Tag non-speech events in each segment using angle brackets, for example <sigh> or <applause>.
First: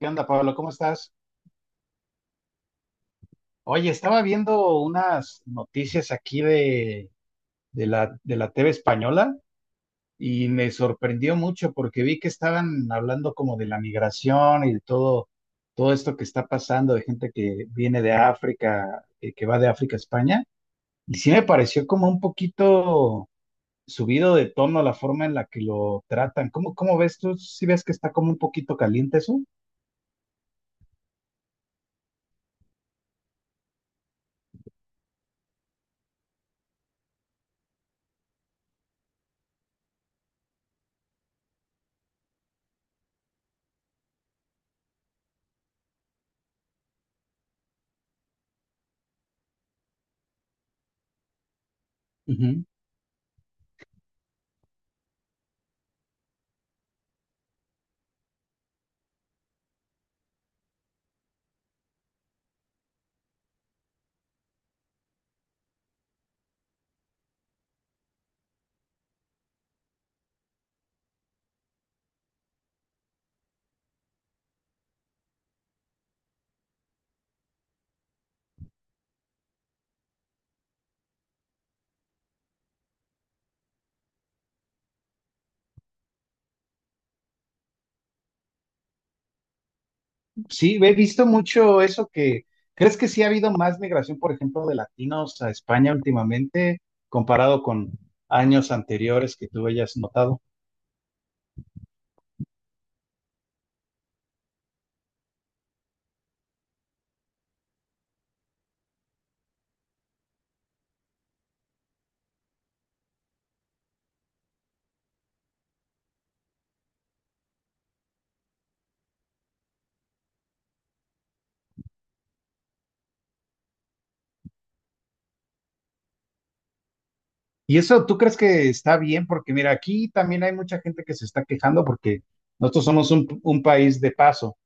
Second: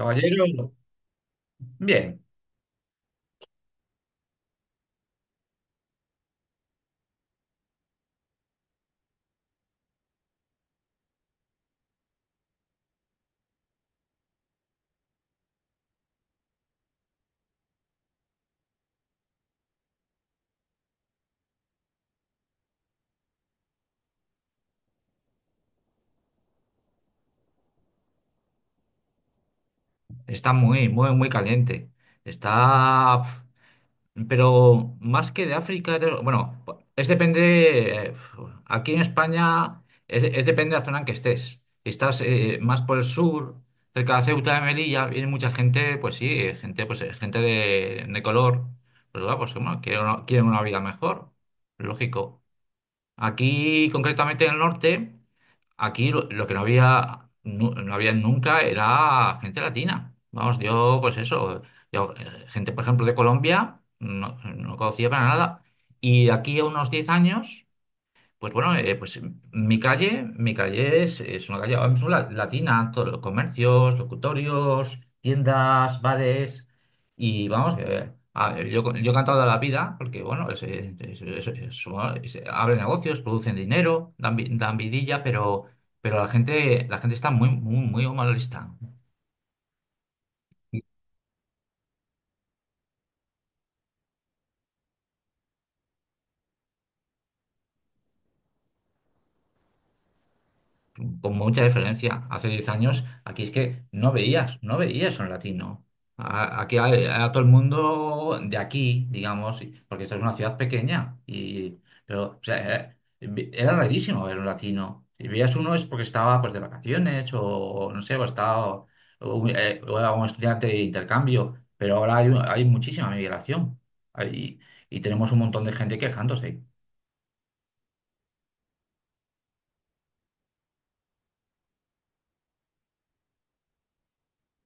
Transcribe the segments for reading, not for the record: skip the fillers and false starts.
¿Qué onda, Pablo? ¿Cómo estás? bien, Oye, estaba viendo unas noticias aquí de la TV española y me sorprendió mucho porque vi que estaban hablando como de la migración y de todo esto que está pasando, de gente que viene de África, que va de África a España. Y sí me pareció como un poquito subido de tono la forma en la que lo tratan. ¿Cómo ves tú? ¿Sí ves que está como un poquito caliente eso? está muy, muy, muy caliente. Está, pero más que de África, bueno, es depende, aquí en España es depende de la zona en que estés. Si estás más por el sur, cerca de Ceuta de Melilla, viene mucha gente, pues sí, gente, gente de color, pues, va, pues bueno, quieren quieren una vida mejor, lógico. Ujú. Aquí, concretamente en el norte, lo que no había, había nunca era gente latina. Vamos, yo, pues eso, gente, por ejemplo, de Colombia, no conocía para nada. Y de aquí a unos 10 años. Pues bueno, pues mi calle es una calle ahora mismo latina, todos los comercios, locutorios, tiendas, bares, y vamos, que, a ver, yo he cantado toda la vida, porque bueno, bueno, abren negocios, producen dinero, dan, dan vidilla, pero la gente está muy, muy, muy malista. Sí, he visto mucho eso que, ¿crees que sí ha habido más migración, por ejemplo, de latinos a España últimamente, comparado con años anteriores que tú hayas notado? Con mucha diferencia. Hace 10 años aquí es que no veías, no veías un latino. Aquí a todo el mundo de aquí, digamos, porque esto es una ciudad pequeña, y, pero o sea, era rarísimo ver un latino. Si veías uno es porque estaba pues de vacaciones o no sé, o estaba o era un estudiante de intercambio, pero ahora hay muchísima migración. Hay- y tenemos un montón de gente quejándose. Y eso, ¿tú crees que está bien? Porque mira, aquí también hay mucha gente que se está quejando porque nosotros somos un país de paso.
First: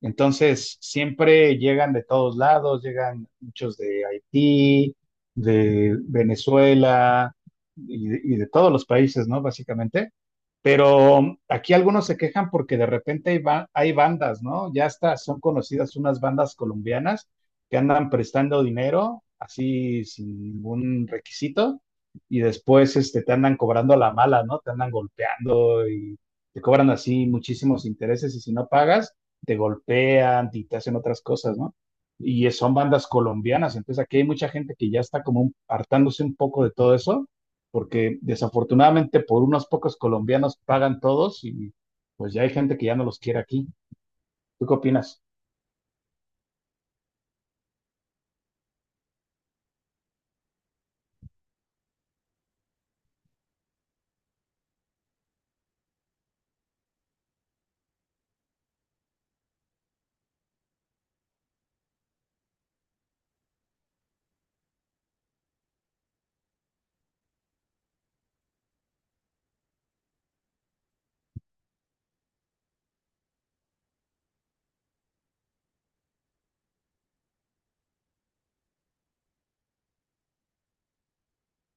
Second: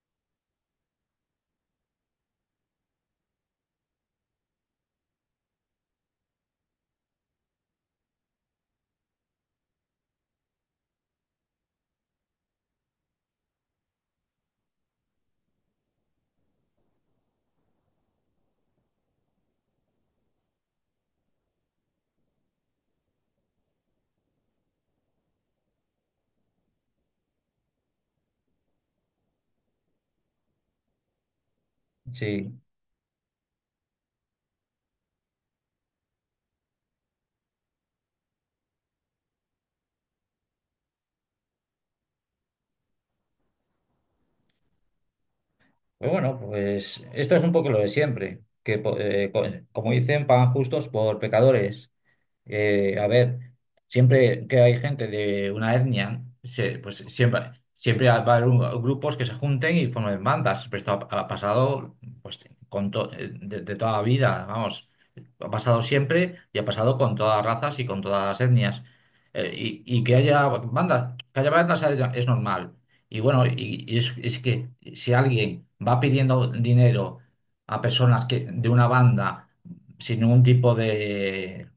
Entonces, siempre llegan de todos lados, llegan muchos de Haití, de Venezuela y de todos los países, ¿no? Básicamente. Pero aquí algunos se quejan porque de repente hay, hay bandas, ¿no? Ya hasta son conocidas unas bandas colombianas que andan prestando dinero así sin ningún requisito y después este, te andan cobrando a la mala, ¿no? Te andan golpeando y te cobran así muchísimos intereses y si no pagas te golpean y te hacen otras cosas, ¿no? Y Sí. son bandas colombianas, entonces aquí hay mucha gente que ya está como hartándose un poco de todo eso, porque desafortunadamente por unos pocos colombianos pagan todos y pues ya hay gente que ya no los quiere aquí. ¿Tú qué opinas? Pues bueno, pues esto es un poco lo de siempre, como dicen, pagan justos por pecadores. A ver, siempre que hay gente de una etnia, pues siempre, siempre va a haber grupos que se junten y formen bandas. Pero esto ha pasado pues, de toda la vida, vamos. Ha pasado siempre y ha pasado con todas las razas y con todas las etnias. Y que haya bandas es normal. Y es que si alguien va pidiendo dinero a personas que, de una banda sin ningún tipo de,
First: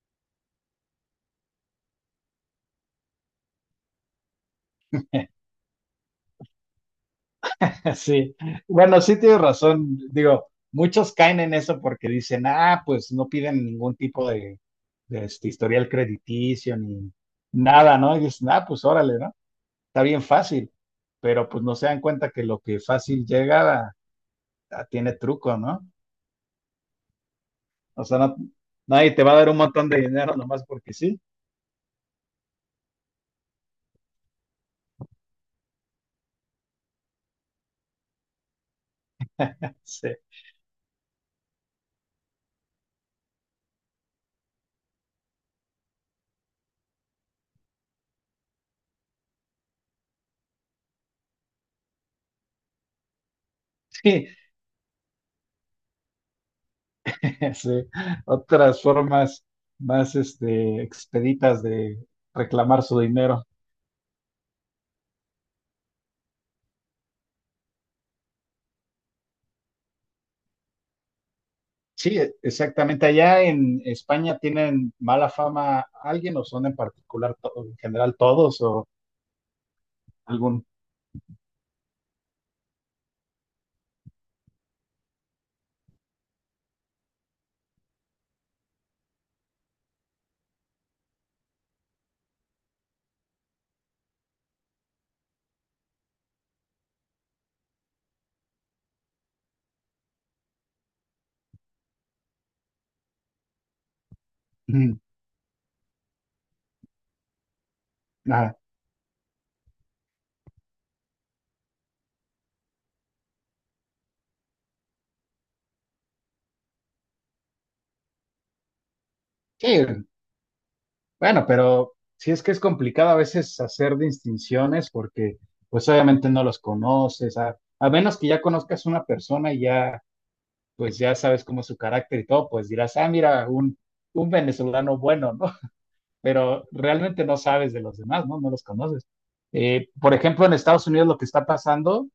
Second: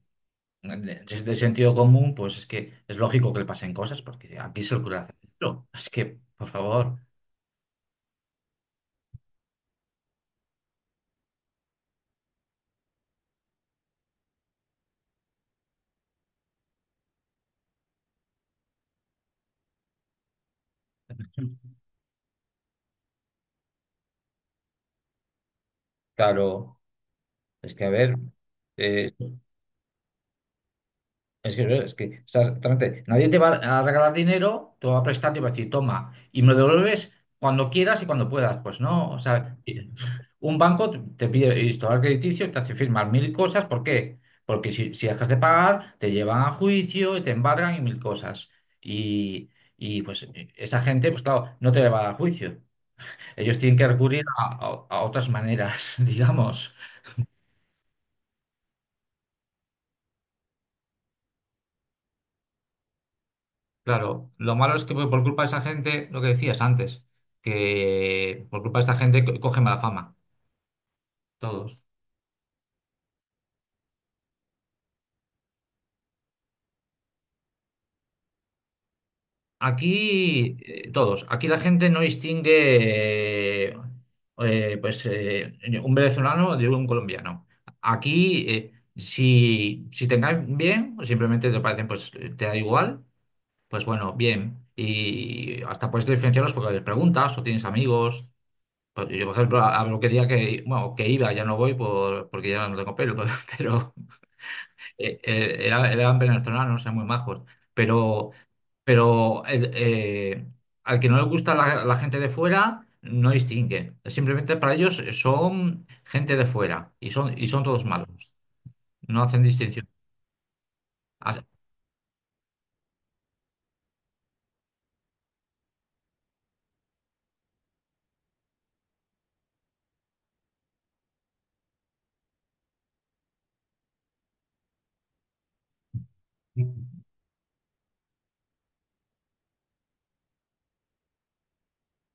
de sentido común, pues es que es lógico que le pasen cosas, porque aquí se ocurre hacer <laughs> esto. Es que, por favor, Sí, bueno, sí tienes razón. Digo, muchos caen en eso porque dicen, ah, pues no piden ningún tipo de, este, historial crediticio ni nada, ¿no? Y dicen, ah, pues órale, ¿no? Está bien fácil, pero pues no se dan cuenta que lo que fácil tiene truco, ¿no? claro, es que a O ver, sea, nadie te va a dar un montón de dinero nomás porque sí. es que, es que exactamente, nadie te va a regalar dinero, te va a prestar, y va a decir, toma, y me lo devuelves cuando quieras y cuando puedas. Pues no, o sea, Sí, un banco te pide historial crediticio, te hace firmar mil cosas, ¿por qué? Porque si dejas de pagar, te llevan a juicio y te embargan y mil cosas. Y, y pues esa gente, pues claro, no te va a dar juicio. Ellos tienen que recurrir sí, a otras maneras, <laughs> digamos. <laughs> sí. Otras formas más este, expeditas de reclamar su dinero. Claro, lo malo es que por culpa de esa gente, lo que decías antes, que por culpa de esa gente coge mala fama, todos. Sí, exactamente. Allá en España tienen mala fama alguien o son en particular, en general todos o Aquí, algún... todos, aquí la gente no distingue eh, pues, eh, un venezolano de un colombiano. Aquí, si, si te caen bien, o simplemente te parecen, te da igual, pues bueno, bien. Y hasta puedes diferenciarlos porque les preguntas o tienes amigos. Pues yo, por ejemplo, a peluquería que, bueno, que iba, ya no voy por, porque ya no tengo pelo, <laughs> pero, <clears throat> eran venezolanos, eran muy majos. Pero, Ajá. pero al que no le gusta la gente de fuera, no distingue. Simplemente para ellos son gente de fuera y son todos malos. No hacen Sí, distinción. As- bueno, pero sí es que es complicado a veces hacer distinciones porque pues obviamente no los conoces, a menos que ya conozcas una persona y ya pues ya sabes cómo es su carácter y todo, pues dirás, ah, mira, un venezolano bueno, ¿no? <laughs> Pero realmente no sabes de los demás, ¿no? No los conoces. Por ejemplo, en Estados Unidos lo que está pasando,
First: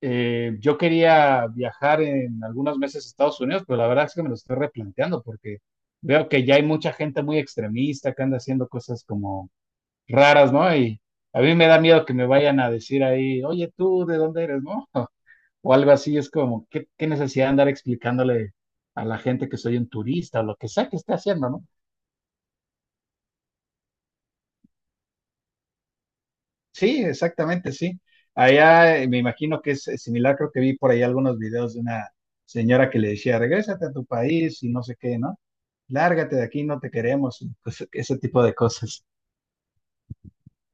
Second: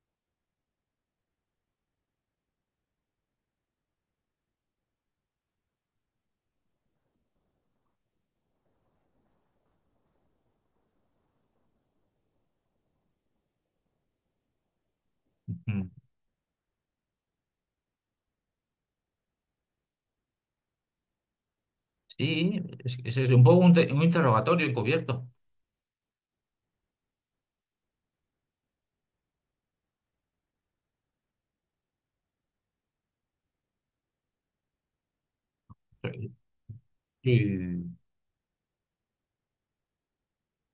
yo quería viajar en algunos meses a Estados Unidos, pero la verdad es que me lo estoy replanteando porque veo que ya hay mucha gente muy extremista que anda haciendo cosas como raras, ¿no? Y a mí me da miedo que me vayan a decir ahí, oye, tú, ¿de dónde eres, no? <laughs> O Mm. algo así, es como, ¿qué necesidad de andar explicándole a la gente que soy un turista o lo que sea que esté haciendo, ¿no? Sí, es un poco un interrogatorio encubierto. Sí, exactamente, sí. Allá me imagino que es similar, creo que vi por ahí algunos videos de una señora que le decía, regrésate a tu país y no sé qué, ¿no? Lárgate de aquí, no te queremos, y Y, ese tipo de cosas.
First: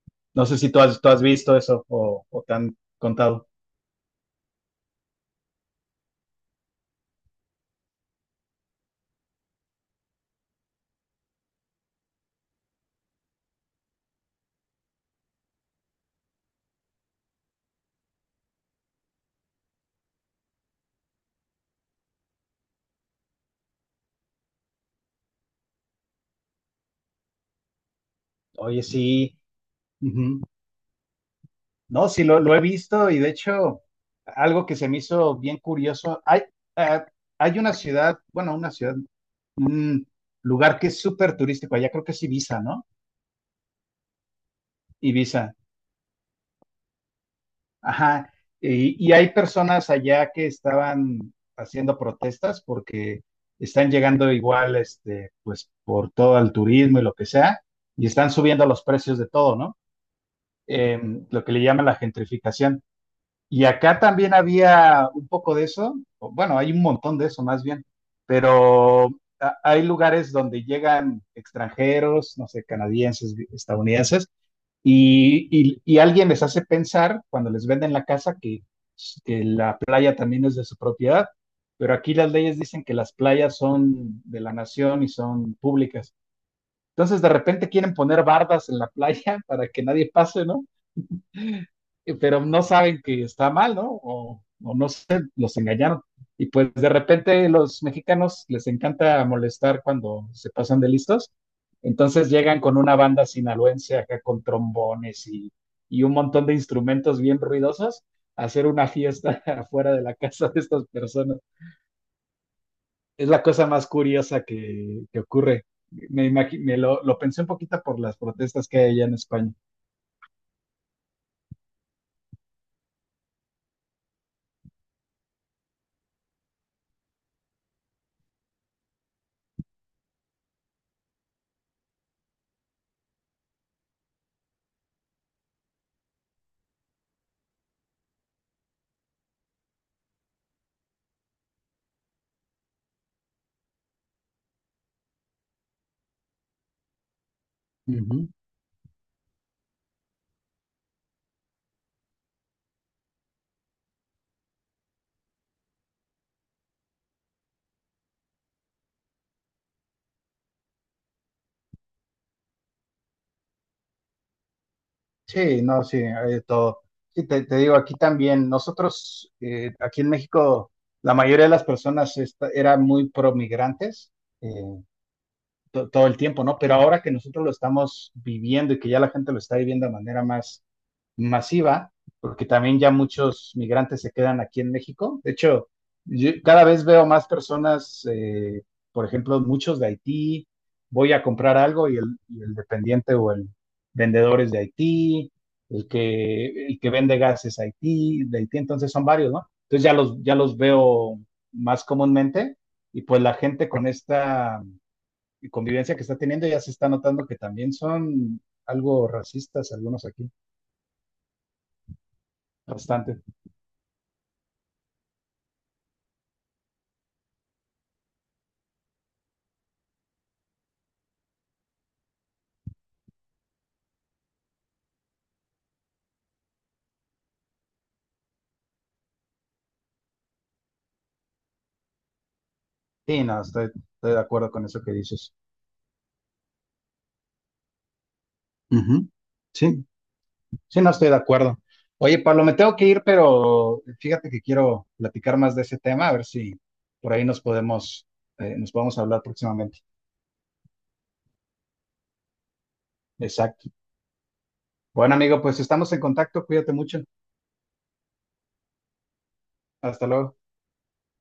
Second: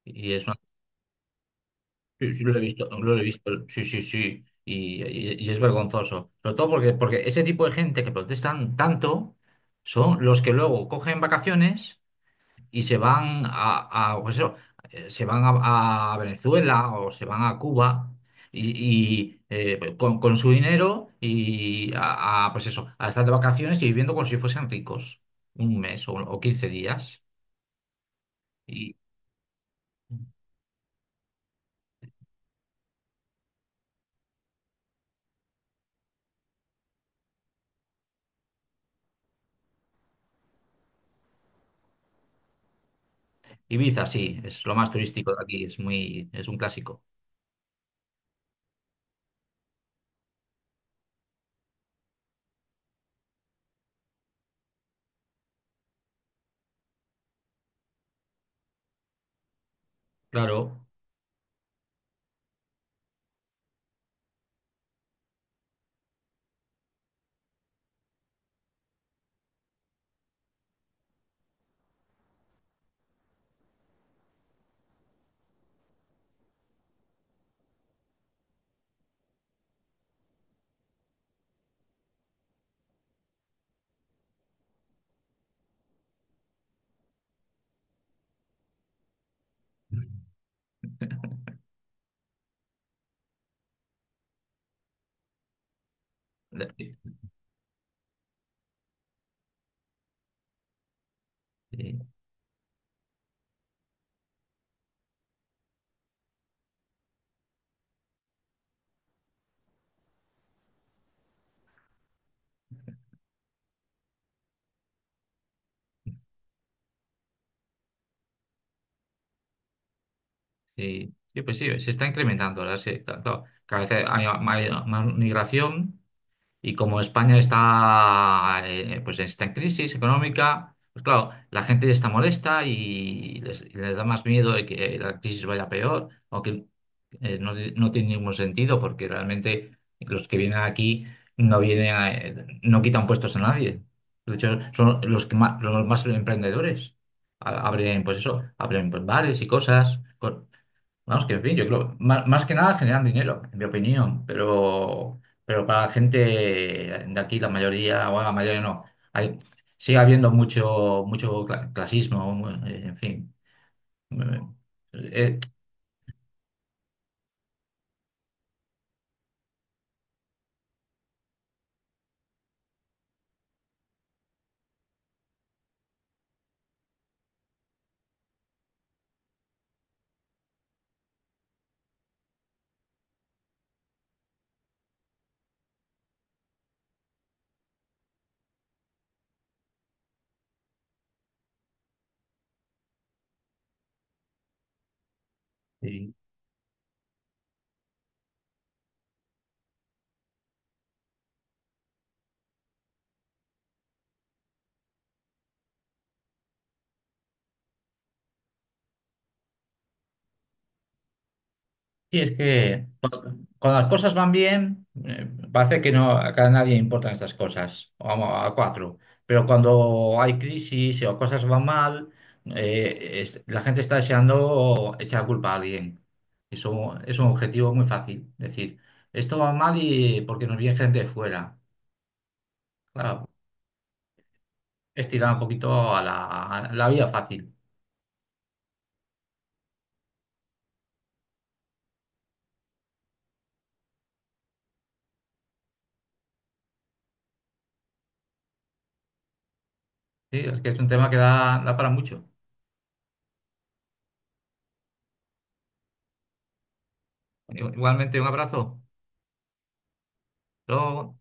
y No es sé si tú has visto eso Sí, sí, o te han lo he contado. visto, sí, sí, sí, y es vergonzoso. Sobre todo porque, porque ese tipo de gente que protestan tanto son los que luego cogen vacaciones y se van a, pues eso, se van a Venezuela o se van a Cuba y, pues con su dinero y a, pues eso, a estar de vacaciones y viviendo como si fuesen ricos un mes o 15 días. Oye, Y sí. No, sí, lo he visto y de hecho, algo que se me hizo bien curioso, hay, eh, hay una ciudad, bueno, una ciudad, un lugar que es súper turístico, allá creo que es Ibiza, ¿no? Ibiza, sí, es lo más turístico de Ibiza, aquí, es muy, es un clásico. ajá. Y hay personas allá que estaban haciendo protestas porque están llegando igual, este, pues por todo el turismo y lo que sea, y están subiendo los precios de todo, ¿no? Claro. Em, lo que le llaman la gentrificación. Y acá también había un poco de eso, o bueno, hay un montón de eso más bien, pero hay lugares donde llegan extranjeros, no sé, canadienses, estadounidenses, y alguien les hace pensar cuando les venden la casa que la playa también es de su propiedad, pero aquí las leyes dicen que las playas son de la nación y son públicas. Entonces de repente quieren poner bardas en la <laughs> playa para que nadie pase, ¿no? Eh, pero no saben que está mal, ¿no? O no sé, los engañaron. Y pues de repente los mexicanos les encanta molestar cuando se pasan de listos. Sí, Entonces llegan con una banda sinaloense acá con trombones y un montón de instrumentos bien ruidosos a hacer una fiesta <laughs> afuera de la casa de estas personas. Es la cosa más curiosa que ocurre. Me, imagi- me lo pensé un poquito por las protestas que hay allá en España. sí, sí, pues sí, se está incrementando, ¿verdad? Sí, claro, claro. Cada vez hay más migración. Y como España está, pues está en crisis económica, pues claro, la gente está molesta y y les da más miedo de que la crisis vaya peor, aunque no tiene ningún sentido porque realmente los que vienen aquí no vienen no quitan puestos a nadie. De hecho, son los que más, los más emprendedores. Abren, pues Ujú. eso, abren pues, bares y cosas. Vamos, que en fin, yo creo, más que nada generan dinero, en mi opinión, pero para la gente de aquí, la mayoría, o la mayoría no, hay, sigue habiendo mucho, mucho clasismo, en fin. Eh, Sí, no, sí, hay de todo. Sí, te digo, aquí también, nosotros, aquí en México, la mayoría de las personas eran muy promigrantes, todo el tiempo, ¿no? Pero ahora que nosotros lo estamos viviendo y que ya la gente lo está viviendo de manera más masiva, porque también ya muchos migrantes se quedan aquí en México. De hecho, yo cada vez veo más personas, por ejemplo, muchos de Haití, voy a comprar algo y el dependiente o el vendedor es de Haití, eh, el que vende gas es Haití, de Haití, entonces son varios, ¿no? Entonces ya ya los veo más comúnmente y pues la gente con esta convivencia que está teniendo, ya se está notando que también son algo racistas algunos aquí, Sí, es que bastante. cuando las cosas van bien, parece que no, que a nadie importan estas cosas, vamos, a cuatro. Pero cuando hay crisis o cosas van mal, la gente está deseando echar culpa a alguien. Eso es un objetivo muy fácil. Decir, esto va mal y porque nos viene gente de fuera. Sí, Claro, no, estoy de acuerdo con eso que es dices. tirar un poquito a a la vía fácil. Ujú. Sí, sí, no estoy de acuerdo. Oye, Pablo, me tengo que ir, pero fíjate que quiero platicar más de ese tema, a ver si por ahí nos podemos hablar próximamente. Sí, es que es un tema que da, da para mucho. Exacto. Bueno, amigo, pues estamos en contacto, cuídate mucho. Igualmente, un abrazo. Hasta luego. Hasta luego.